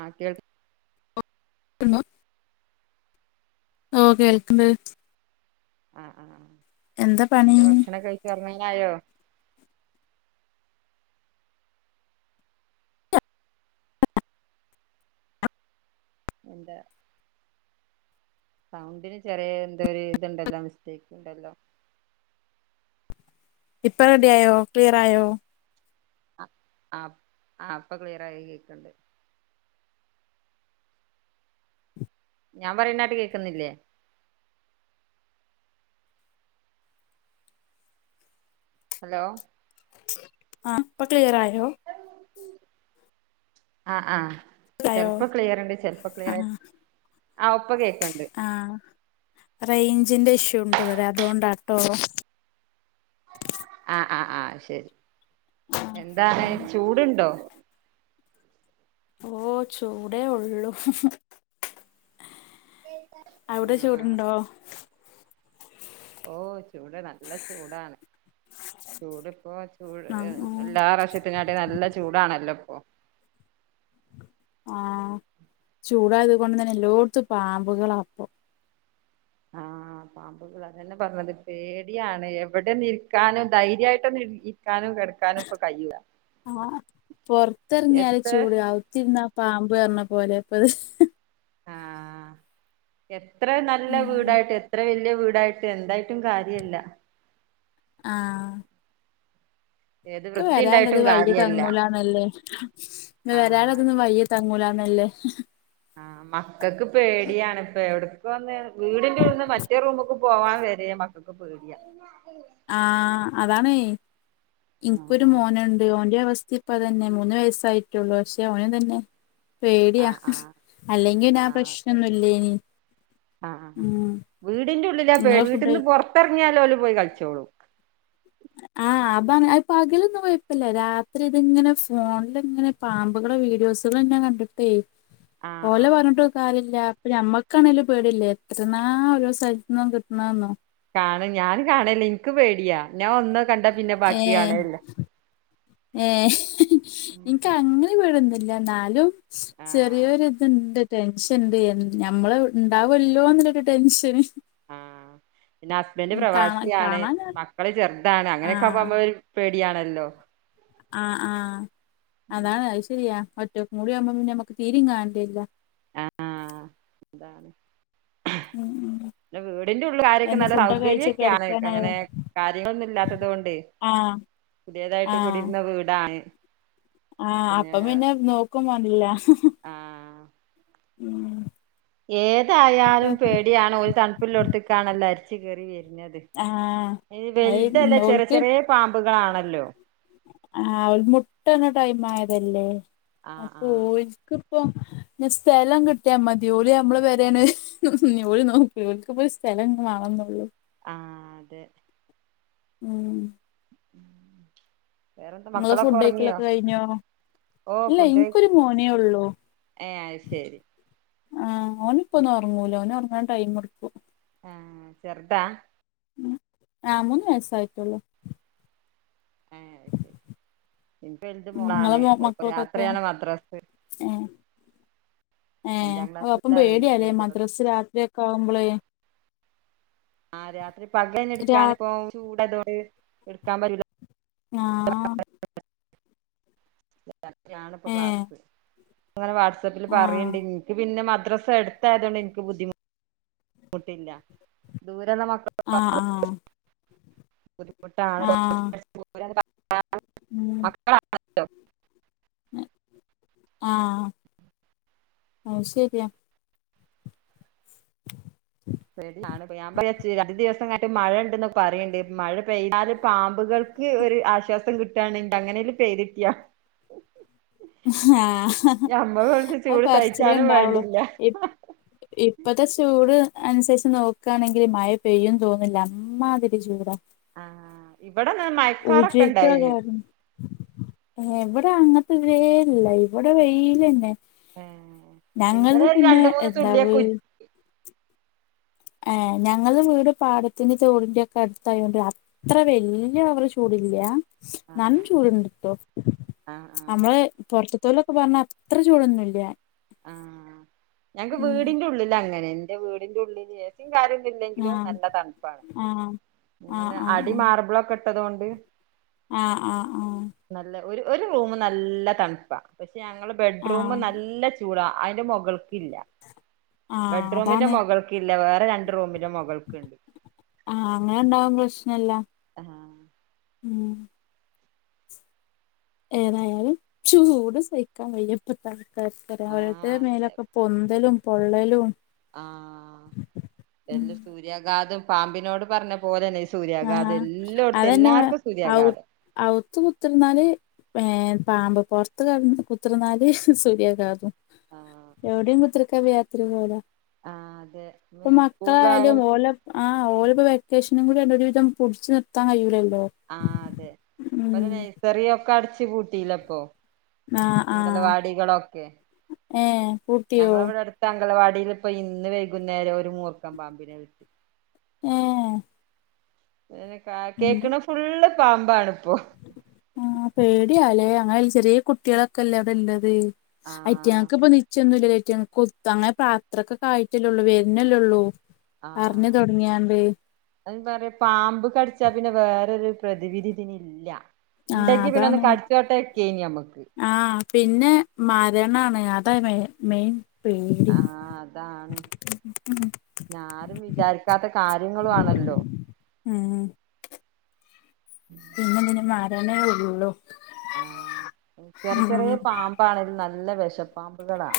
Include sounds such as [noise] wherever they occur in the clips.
ആഹ് കേ [unintelligible] ഓോ ഓഹ് കേൾക്ക്ണ്ട് ആഹ് ആഹ് എന്താ ഭക്ഷണം ഒക്കെ കഴിച്ചു എറങ്ങനായോ? എന്താ സൗണ്ടിന് ചെറിയ എന്തോ ഒരു ഇതുണ്ടല്ലോ മിസ്റ്റേക്ക് ഉണ്ടല്ലോ ഇപ്പൊ റെഡി ആയോ ക്ലിയറായോ ആഹ് ആഹ് ആ ഇപ്പൊ ക്ലിയർ ആയി കേക്ക്ണ്ട് ഞാൻ പറയുന്നെ ആട്ട് കേൾക്കുന്നില്ലേ ഹലോ ആഹ് പ്പ ക്ലിയറായോ ആഹ് ആഹ് യോ ചെലപ്പോ ക്ലിയറുണ്ട് ചെലപ്പോ ആ ക്ലിയറായി ആഹ് ഇപ്പ കേൾക്ക്ണ്ട് ആഹ് റേഞ്ചിന്റെ ഇഷ്യൂ ഇണ്ട് ഇവിടെ അതോണ്ടാട്ടോ ആഹ് ആഹ് ആഹ് ശരി എന്താണ് ഉം ചൂട്ണ്ടോ ഓഹ് ചൂടേ ഒള്ളൂ അവിടെ ആഹ് ചൂടുണ്ടോ ഓഹ് ചൂട് നല്ല ചൂടാണ് ചൂടിപ്പോ ച് ചൂട് ആ എഹ് ആ എല്ലാ പ്രാവശ്യത്തിൻകാട്ടി നല്ല ചൂടാണല്ലോ ഇപ്പൊ ആഹ് ചൂടായത് കൊണ്ട് തന്നെ എല്ലോട്ത്തും പാമ്പുകളാ ഇപ്പോ ആഹ് പാമ്പുകളാ അതന്നെ ഇ പ്പറഞ്ഞത് പേടിയാണ് എവിടെ ഇരിക്കാനും ധൈര്യായിട്ടൊന്ന് ഇരി ഇരിക്കാനും കെടക്കാനും ഇപ്പ കഴിയൂല്ല ആഹ് പൊറത്തറങ്ങിയാല് എത്ര ചൂട് ഔത്തിരുന്ന പാമ്പ് പറഞ്ഞ പോലെ ഇപ്പത് ആഹ് എത്ര നല്ല ഉം വീടായിട്ട് എത്ര വല്യ വീടായിട്ട് എന്തായിട്ടും കാര്യല്ല ആഹ് ഏത് ക്ക് വൃത്തി വരാള്ളത് ഉണ്ടായിട്ടും വയീ കാര്യല്ല തങ്ങൂലാന്നല്ലേ ആഹ് ന്നെവരാള്ളതൊന്നും അതെ വയീ തങ്ങൂലാന്നല്ലേ ആഹ് മക്കക്ക് പേടിയാണ്പ്പെ എവ്ട്ക്ക് ഒന്ന് വീടിൻ്റുള്ളിന്ന് മറ്റേ റൂമ്ക്ക് പോവാൻ വരെ മക്കക്ക് പേടിയ ആഹ് അതാണേ ഇൻക്കൊരു ആഹ് മോനുണ്ട് ഓന്റെ അവസ്ഥിം ഇപ്പ തന്നെ മൂന്ന് വയസ്സായിട്ടുള്ളൂ പക്ഷെ അവനുംതന്നെ പേട്യാ ആഹ് ആഹ് അല്ലെങ്കി ആഹ് പിന്നെ ആ അതെ പ്രശ്‌നൊന്നില്ലേനിം ആഹ് ആഹ് ആഹ് വീടിൻ്റെ ഉള്ളില നിങ്ങളെ പേടി ഫുഡ് കഴി വീട്ടിന്ന് പൊറത്തെറങ്ങിയാല് ഓല് പോയി കളിച്ചോളും ആഹ് അബക പകലൊന്നും കൊയപ്പില്ല രാത്രി ഇതിങ്ങനെ ഫോണില് ഇങ്ങനെ പാമ്പുകളെ വീഡിയോസുകളെന്നെ കണ്ടിട്ടേ ആഹ് ഓലെ ആഹ് പറഞ്ഞിട്ട് കാര്യല്ല അപ്പൊ ഞമ്മക്കാണെലും പേട്യല്ലേ എത്രണ്ണാ ഓരോ സ്ഥലത്തുന്നും കിട്ടണെന്നോ കാണും ഞാൻ കാണല്ല ഇനിക്ക് പേടിയാ ഞാൻ ഒന്ന് കണ്ട പിന്നെ ബാക്കി ഏഹ് കാണലില്ല ഏഹ് എനിക്ക് അങ്ങനെ പേട്യൊന്നില്ല ന്നാലും ആഹ് ചെറിയൊരു ഇതുണ്ട് ടെൻഷൻ ഇണ്ട് എ ഞമ്മള് ഇണ്ടാവല്ലോന്നുള്ളരു ടെൻഷന് ആഹ് പിന്നെ ഹസ്ബൻഡ് ഉം കാണാൻ പ്രവാസിയാണ് കാണാന് മക്കള് ചെറുതാണ് അങ്ങനെയൊക്കെ ആമ്പോ ആഹ് അമ്മള് ഒരു പേടിയാണല്ലോ ആഹ് ആഹ് അതാണ് അത് ശരിയാ ഒറ്റക്കും കൂടി ആവുമ്പോ പിന്നെ മ്മക്ക് തീരെം കാണണ്ടി വര്യല്ല ആഹ് ആഹ് അതാണ് ഉം ഉം പിന്നെ വീടിന്റെറെ ഉള്ള് കാര്യൊക്കെ എന്താ നല്ല ഫുഡൊക്കെ കഴിച്ച് സൗകര്യൊക്കെയാണ് കെടക്കാനായോ അങ്ങനെ കാര്യങ്ങളൊന്നും ഇല്ലാത്തത് കൊണ്ട് ആഹ് പുതിയതായിട്ട് ആഹ് കുടിരുന്ന വീടാണ് ആഹ് അപ്പം പിന്നെ നോക്കും വേണ്ടി വരില്ല ആഹ് ഏതായാലും പേടിയാണ് ഓര് തണുപ്പിലൊടുത്തക്കാണല്ലോ അരിച്ച് കേറി വരണത് ആഹ് അയിന് വലുതല്ല അത് ചെറിയ ഓൽക്ക് ചെറിയ പാമ്പുകളാണല്ലോ ആഹ് അവര് മുട്ടടണ ടൈം ആയതല്ലേ ആഹ് അപ്പോ ആഹ് ഓൽക്ക് ഇപ്പൊ ഞ് സ്ഥലം കിട്ടിയാ മതി ഓല് നമ്മള് പെരാണ് ഉംഹും ഓര് നോക്കൂല ഓൽകിപ്പോ സ്ഥലം വാണംന്നുള്ളൂ ആഹ് അതെ ഉം വേറെന്താ ഇങ്ങള മക്കളൊക്കെ ഉറങ്ങിയോ ഫുഡ്യ്ക്കലൊക്കെ കഴിഞ്ഞോ ഓ ഇല്ല ഫുഡ് ഇൻക്കൊരു മോനേ ഉള്ളൂ ഏഹ് അത് ശരി ആഹ് ഓനിപ്പോ ഒന്നും ഒറങ്ങൂല ഓന് ഒറങ്ങാൻ ടൈം എടുക്കും ആഹ് ചെറുതാ ഉം ആഹ് മൂന്ന് വയസായിട്ടുള്ളൂ ഏഹ് അയ്ശരി ഇൻക്ക് വൽത് ഉം ഇങ്ങളെ മോളാണ് മോ ഓൾക്ക് മക്കൾക്കൊക്കെ രാത്രിയാണ് മദ്രസ്. ഏഹ് ഏഹ് അഞ്ചാം അ അപ്പം ക്ലാസ്സിലാ പേടിയാല്ലേ വലുത് മദ്റസ് രാത്രി കാവുമ്പള്. ആഹ് രാത്രി രാ പകലെടുക്കാൻ ഇപ്പോ ചൂടായതോണ്ട് എടുക്കാൻ പറ്റൂല. ആഹ് രാത്രിയാണ് ഇപ്പോ ഏഹ് ക്ലാസ്സ് അങ്ങനെ വാട്സആപ്പില് ആഹ് പറയണ്ടി പിന്നെ മദ്രാസ എടുത്തയതൊണ്ട് എനിക്ക് ബുദ്ധിമുട്ടില്ല ദൂരെള്ള മക്കൾ ആഹ് ആഹ് ബുദ്ധിമുട്ടാണ്' ആഹ് ' [inaudible] ഉം ആഹ് അയ്ശരിയാ. ' [inaudible] ' രണ്ട് ദിവസം ങ്ങട്ട് മഴ ഉണ്ടെന്നൊക്കെ പറയണ്ട്. മഴ പെയ്താല് പാമ്പുകൾക്ക് ഒരു ആശ്വാസം കിട്ടും. ണെങ്ക അങ്ങനെലും പേയ്ത് ട്ടൊ. ആഹ് ഞമ്മ കുറച്ച് അത് ചൂട് പറച്ചിലേ സഹിച്ചാലും ഉണ്ടാവുള്ളൂ. വേണ്ടില്ല ഇപ്പത്തെ ചൂട് അനുസരിച്ച് നോക്കുകയാണെങ്കിൽ മഴ പെയ്യുന്ന് തോന്നില്ല അമ്മാതിരി ചൂടാ. ആഹ് ഇവിടെന്ന മഴക്കാറൊക്കെ ഇണ്ടായിന്. ഏഹ് ഇവിടെ അങ്ങത്തെ ഇതേ ഇല്ല, ഇവിടെ വെയിലന്നെ ഞങ്ങൾത് ഇന്നലെ ഒരു പിന്നെ രണ്ട് മൂന്ന് എന്താ വീ തുള്ളിയൊക്കെ ഉ ഏഹ് ഞങ്ങളെ വീട് പാടത്തിന്റിം തോടിന്റിം ഒക്കെ അട്ത്തായാേണ്ട് അ അത്ര വല്യ ഓവറ് ചൂട്ല്ലാ ന്നാലും ആഹ് ചൂട്ണ്ട്ട്ടോ ആഹ് ആഹ് അമ്മള് പൊർത്ത്തോലൊക്കെ പറഞ്ഞ അത്ര ചൂടൊന്നുല്ല ആഹ് ഞങ്ങക്ക് ഉം വീട്ന്റെ ഉള്ളിലങ്ങെനെ ന്റെ വീടിന്റെ ഉള്ളില് എ സിം കാര്യാെന്നും ഇല്ലെങ്കിലും ആഹ് നല്ല തണ്പ്പാണ് ആഹ് ആഹ് ങ്ങടെ ആഹ് അടി മാർബിളൊക്കെ ഇട്ടതോണ്ട് ആഹ് ആഹ് ആഹ് നല്ല ഒര് ഒര് റൂമ് നല്ല തൺപ്പാ പക്ഷേ ഞങ്ങളെ ബെഡ്റൂമ് ആഹ് നല്ല ചൂടാ അയ്ന്റെ മാെകൾക്കില്ലാ ആഹ് ബെഡ്റൂമിന്റെ അതാണ് മൊകൾക്കില്ല വേറെ രണ്ട് റൂമിന്റെ മൊകൾക്ക്ണ്ട് ആഹ് അങ്ങനെണ്ടാവും പ്രശ്നല്ല ആഹ് ഉം ഏതായാലും ചൂട് സഹി ക്കാൻ കഴിയില്ല ഇപ്പത്തൽക്കാൽത്ത് ആഹ് ഓരോര്ത്തെരെ അതെ മേലൊക്കെ പൊന്തലും പൊള്ളലും ആഹ് എല്ലും സൂര്യാഘാതും പാമ്പിനോട് പർഞ്ഞ പോലെന്നെ ഇസ് സൂര്യാഘാതം ആഹ് എല്ലോട്ത്തും എല്ലാര്ക്കും സൂര്യാഘാതം അവ്ത്ത് കുത്തര്ന്നാല് ഏഹ് പാമ്പ് പൊർത്ത് കട കുത്ത്ർന്നാല് സൂര്യാഘാതും ആഹ് എവിടെയും കുത്തർക്കാൻ വെയ്യാത്തൊരു കോലാ ആഹ് അതെ പ്പം മക്കളായാലും സ്കൂളിലായാലും ഓലാെ ആഹ് ഓല്‌പ്പ വെക്കേഷനും കൂട്യട് ര്‌വിധം പുടിച്ച് നിർത്താൻ കയ്യൂലല്ലോ ആഹ് അതെ ഇപ്പ താ നെയ്സറിയൊക്കെ അടച്ച് പൂട്ടിലെപ്പോ ആഹ് ആഹ് അങ്കലവാടികളൊക്കെ ഏഹ് പൂട്ടിയോ ഞങ്ങെളെവിടെട് ത്ത അങ്കലവാടീലിപ്പം ഇന്ന് വെയ്കുന്നേരം ഒരു മൂർക്കം പാമ്പിനെ കിട്ടി ഏഹ് [unintelligible] കാ ഉം കേക്ക്ണെ ഫുള്ള് പാമ്പാണ്പ്പോ ആഹ് പേട്യാലേ അങ്ങനെല്ല ചെറ്യീ കുട്ട്യേളൊക്കെല്ലേ അവ്ടെല്ലെത് അയ് ആഹ് റ്റാങ്ങക്ക്പ്പം നിച്ചാെന്നുല്ലല്ലോ അയ്റ്റെങ്ങളെ കൊത്തും അങ്ങെനെ പ്രാ അത്രക്കൊക്കെ ആയിട്ടല്ലേ ഒള്ളൂ വെര്ന്നെല്ലെള്ളൂ അർഞ്ഞ് താെട്ങ്ങ്യാണ്ട് [unintelligible] പറ്യാ പാമ്പ് കട്ച്ചാ പിന്നെ വേറൊരു പ്രതിവിധി ഇതിന് ഇല്ലാ ആഹ് ഇണ്ടെങ്കി പിന്നെ ഒന്ന് അതാണ് കട്ച്ചോട്ടെക്കേനി അമ്മക്ക് ആഹ് പിന്നെ മരണാണ് അതാ മെ മെയിൻ പേടി ആഹ് അതാണ് ഞ്ഞാരും വിചാരിക്കാത്ത കാര്യങ്ങളും ആണല്ലോ ഏഹ് പിന്നെ തിന് മരണെ ഒള്ളൂ ആഹ് ചെറ് ചെറ്യേ പാമ്പാണേലും നല്ല വെഷപ്പാമ്പ്കളാ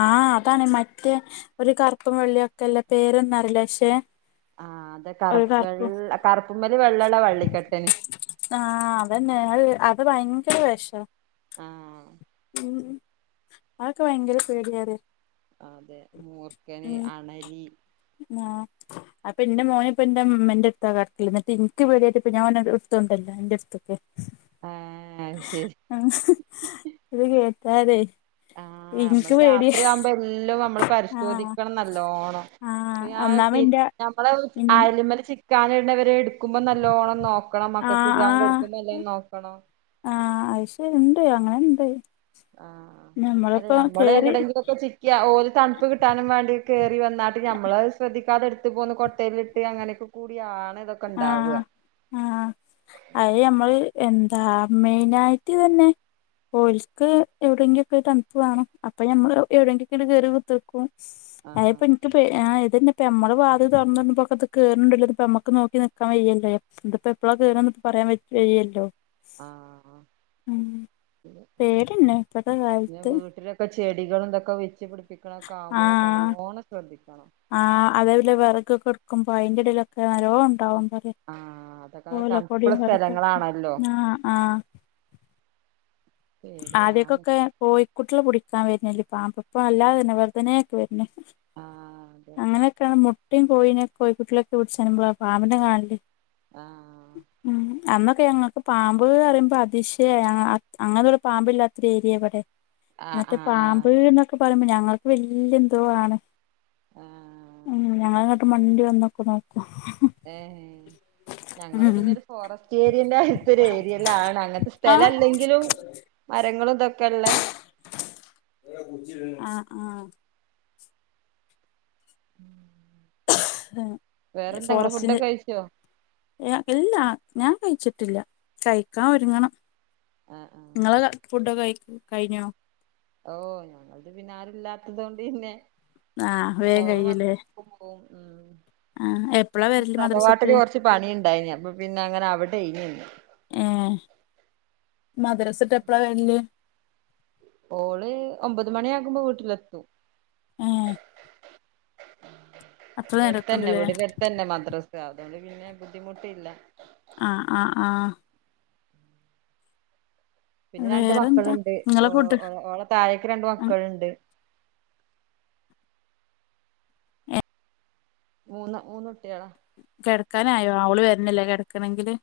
ആഹ് അതാണെ മറ്റേ ഒര് കറ്പ്പും വെള്ളിം ഒക്കെല്ലെ പേരൊന്നും അറീലാ ക്ഷെ ആഹ് അതെ കറ് വെൾ കറ്പ്പ്മ്മല് വെള്ളള്ള വള്ളിക്കെട്ട് ആഹ് അതെന്നെ അയ് അത് ഭയങ്കര വെഷാ ആഹ് ഉം അതൊക്കെ ഭയങ്കര പേട്യാണ് മൂർക്കന് അണലി ഞാ അപ്പ ഇന്റെ മോന്പ്പൊ ഇന്റെമ്മെന്റെട്ത്താ കട്ക്കല് ന്ന്ട്ട് ഇൻക്ക് പേട്യാട്ട് ഇപ്പൊ ഞാനാേനെട് ഇട്ത്താെണ്ടര്ലാ ഇന്റെട്ത്ത് ഏഹ് അയ്ശെര് ആഹ് ത് കേട്ടാരെ ആഹ് ഞമ്മള് രാത്രിയാവ്മ്പോ എല്ലൊം അമ്മള് ആഹ് പരിശോധിക്കണം നല്ലോണം ആഹ് ഒന്നാമെ [inaudible] ഇന്റെ ഞമ്മള് ഇൻ ആയല്മ്മല് ചിക് ക്കാനേണ്ടെവെരെ ഇട്ക്കുമ്പം നല്ലോണം നോക്കണം മക്കക്ക് ആഹ് ഇടാൻ ആഹ് കൊട്ക്കുമ്പം ല്ലോം നോക്കണം ആഹ് അയ്ശെ ഇണ്ട് അങ്ങെനെണ്ട് ആഹ് ആഹ് അതെ ഞമ്മള് എവിടെങ്കിലും പ്പ ചിക്ക്യാ ഓല് തൺപ്പ് കിട്ടാനും മാണ്ടി കേറി വന്നാട്ട് ഞമ്മളത് ശ്രെദ്ധിക്കാതെട്ത്ത് പോന്ന് കൊട്ടേല് ഈ അങ്ങനൊക്കെ കൂടിയാണ് ഇതൊ ആഹ് ആഹ് അഹ് ഞമ്മള് എന്താ മെയിനായിട്ട്തെന്നെ ഓൽസ്ക്ക് എവിടെങ്കിലോക്കെ തണ്പ്പ് വേണം, അപ്പൊ ഞമ്മള് എവിടെങ്കിക് കേറി [unintelligible] അഹ്പ്പൊ ആഹ് ഇൻക്ക്പ്പോ ആഹ് ഇതന്നെ പ്പോ മ്മള് വാതില് തുറന്നിട്മ്പോക്ക് അത് കേറണുണ്ടേലത് പ്പ മ്മക്ക് നോക്ക് ക്കി നിക്കാൻ വയ്യല്ലോ, ഇത്‌പ്പോ എപ്പളാ കേറാന്ന് പറയാൻ പറ്റ് കഴിയില്ലല്ലോ ആഹ് ആഹ് ഉം പിന്നെ വീട്ടിലൊക്കെ ചെടികളും ഇതൊക്കെ വെച്ചു പിടിപ്പിക്ക ളൊക്കെ ആമ്പൊളെക്കെ ആഹ് നല്ലോണം ശ്രദ്ധിക്കണം ആഹ് അതേലെ വിറകൊക്കെടുക്ക്മ്പോ അയിന്റെടെലൊക്കെ നല്ലോണോണ്ടാവും പറയാ ആഹ് അതൊക്കെ ഓലകൊടിം തണുപ്പുള്ള വേറെകും സ്ഥലങ്ങളാണല്ലോ ആഹ് ആഹ് പേടിയാണ് ആദ്യക്കൊക്കെ കൊയിക്കുട്ട്യളെ പുടിക്കാ വര്നില്ലേ പാമ്പ്, പ്പോ അല്ലാതന്നെ വെറുതെനെ പ്പൊ വര്ണ്, ആഹ് അതെ അങ്ങനെക്കെ മുട്ട മുട്ടേം കോഴിനേം കോഴിക്കുട്ടികളേം ക്കെ പിടിച്ചിട്ടാ [unintelligible] പാമ്പിനെ കാണു ആഹ് ഉം അന്നൊക്കെ ഞങ്ങക്ക് പാമ്പ് ന്ന് പറയുമ്പോ അതിശയാ അ അങ്ങനൊ പാമ്പില്ലാത്തൊര് ഏരിയാ വ്ടെ, ആഹ് എന്നിട്ട് ആഹ് ആഹ് പാമ്പ് ന്ന് ക്കെ പറയുമ്പോ ഞങ്ങൾക്ക് വല്ല്യന്തോ ആണ്, ആഹ് ഞങ്ങള് മണ്ടി വന്നൊക്കെ നോക്കും ഏഹ് ഏഹ് ഞ ഞങ്ങള് ഉം പിന്നെ ഒരു ഫോറസ്റ്റ് ഏരിയന്റെ ത്തെരു ഏരിയേലാണ്, അങ്ങനത്തെ സ്ഥലം ആഹ് അല്ലെങ്കിലും മരങ്ങളും ഇതൊക്കെള്ള ആഹ് ആഹ് ഉം ഫോറസ്റ്റിന് കഴിച്ചോ ഇല്ലാ ഞാൻ കഴിച്ചിട്ടില്ല, കഴിക്കാൻ ഒരുങ്ങണം ആഹ് ആഹ് ങ്ങള് ഫുഡൊക്കെ കയ് കയിഞ്ഞോ ഓഹ് ഞങ്ങൾക്ക് പിന്നെ ആരുല്ലാത്തതോണ്ട് പിന്നെ ആഹ് വേഗം മോള് കഴിയൂലേ മാത്രം സ്കൂള്ക്ക് പോകും ആഹ് ആഹ് എപ്പളാ വരല് മദ്രസ തറവാട്ടില് വിട്ട് കുറച്ച് പണി ഉണ്ടായിന്നു, അപ്പ പിന്നെ അങ്ങനെ അവിടെയ് ഞ്ഞു ഏഹ് മദ്രസ്ട്ട് എപ്പളാ വരല് ഓള് ഒമ്പത് മണിയാകുമ്പോ വീട്ടിലെത്തും ആഹ് അത്ര ഇവിടെ അടുത്തന്നെ, നേരൊക്കെണ്ട്ല്ലേ വീടിന്റെ അടുത്ത് തന്നെ മദ്രസ, അതുകൊണ്ട് പിന്നെ ബുദ്ധിമുട്ടില്ല ആഹ് ആഹ് ആഹ് പിന്നെ രണ്ട് വേറെന്താ മക്കളുണ്ട്, ഓ നിങ്ങളെ ഫുഡ് ഓളെ താഴേക്ക് രണ്ട് മക്കളുണ്ട് മൂന്ന് മൂന്ന് കുട്ടികളാ കെടക്കാനായോ അവള് വരണല്ലേ കെടക്കണെങ്കില്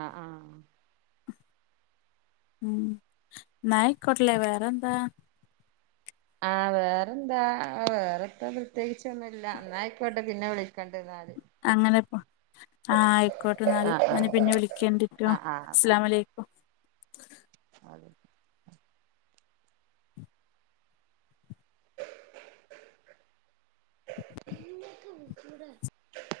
ആഹ് ആഹ് ഉം ന്നാ ആയ്കൊട്ടല്ലേ, വേറെന്താ ആഹ് വേറെന്താ, വേറെന്താ പ്രത്യേകിച്ച് ഒന്നും ഇല്ല. അന്നായിക്കോട്ടെ പിന്നെ വിളിക്കേണ്ടിന്നാല് അങ്ങനെപ്പോ ആഹ് ആയിക്കോട്ടെ ന്നാല്. ആഹ് ഞാന് പിന്നെ വിളിക്കേണ്ടിട്ടോ ആഹ് അസലാമുഅലൈ അതെ ഇ തട [unintelligible]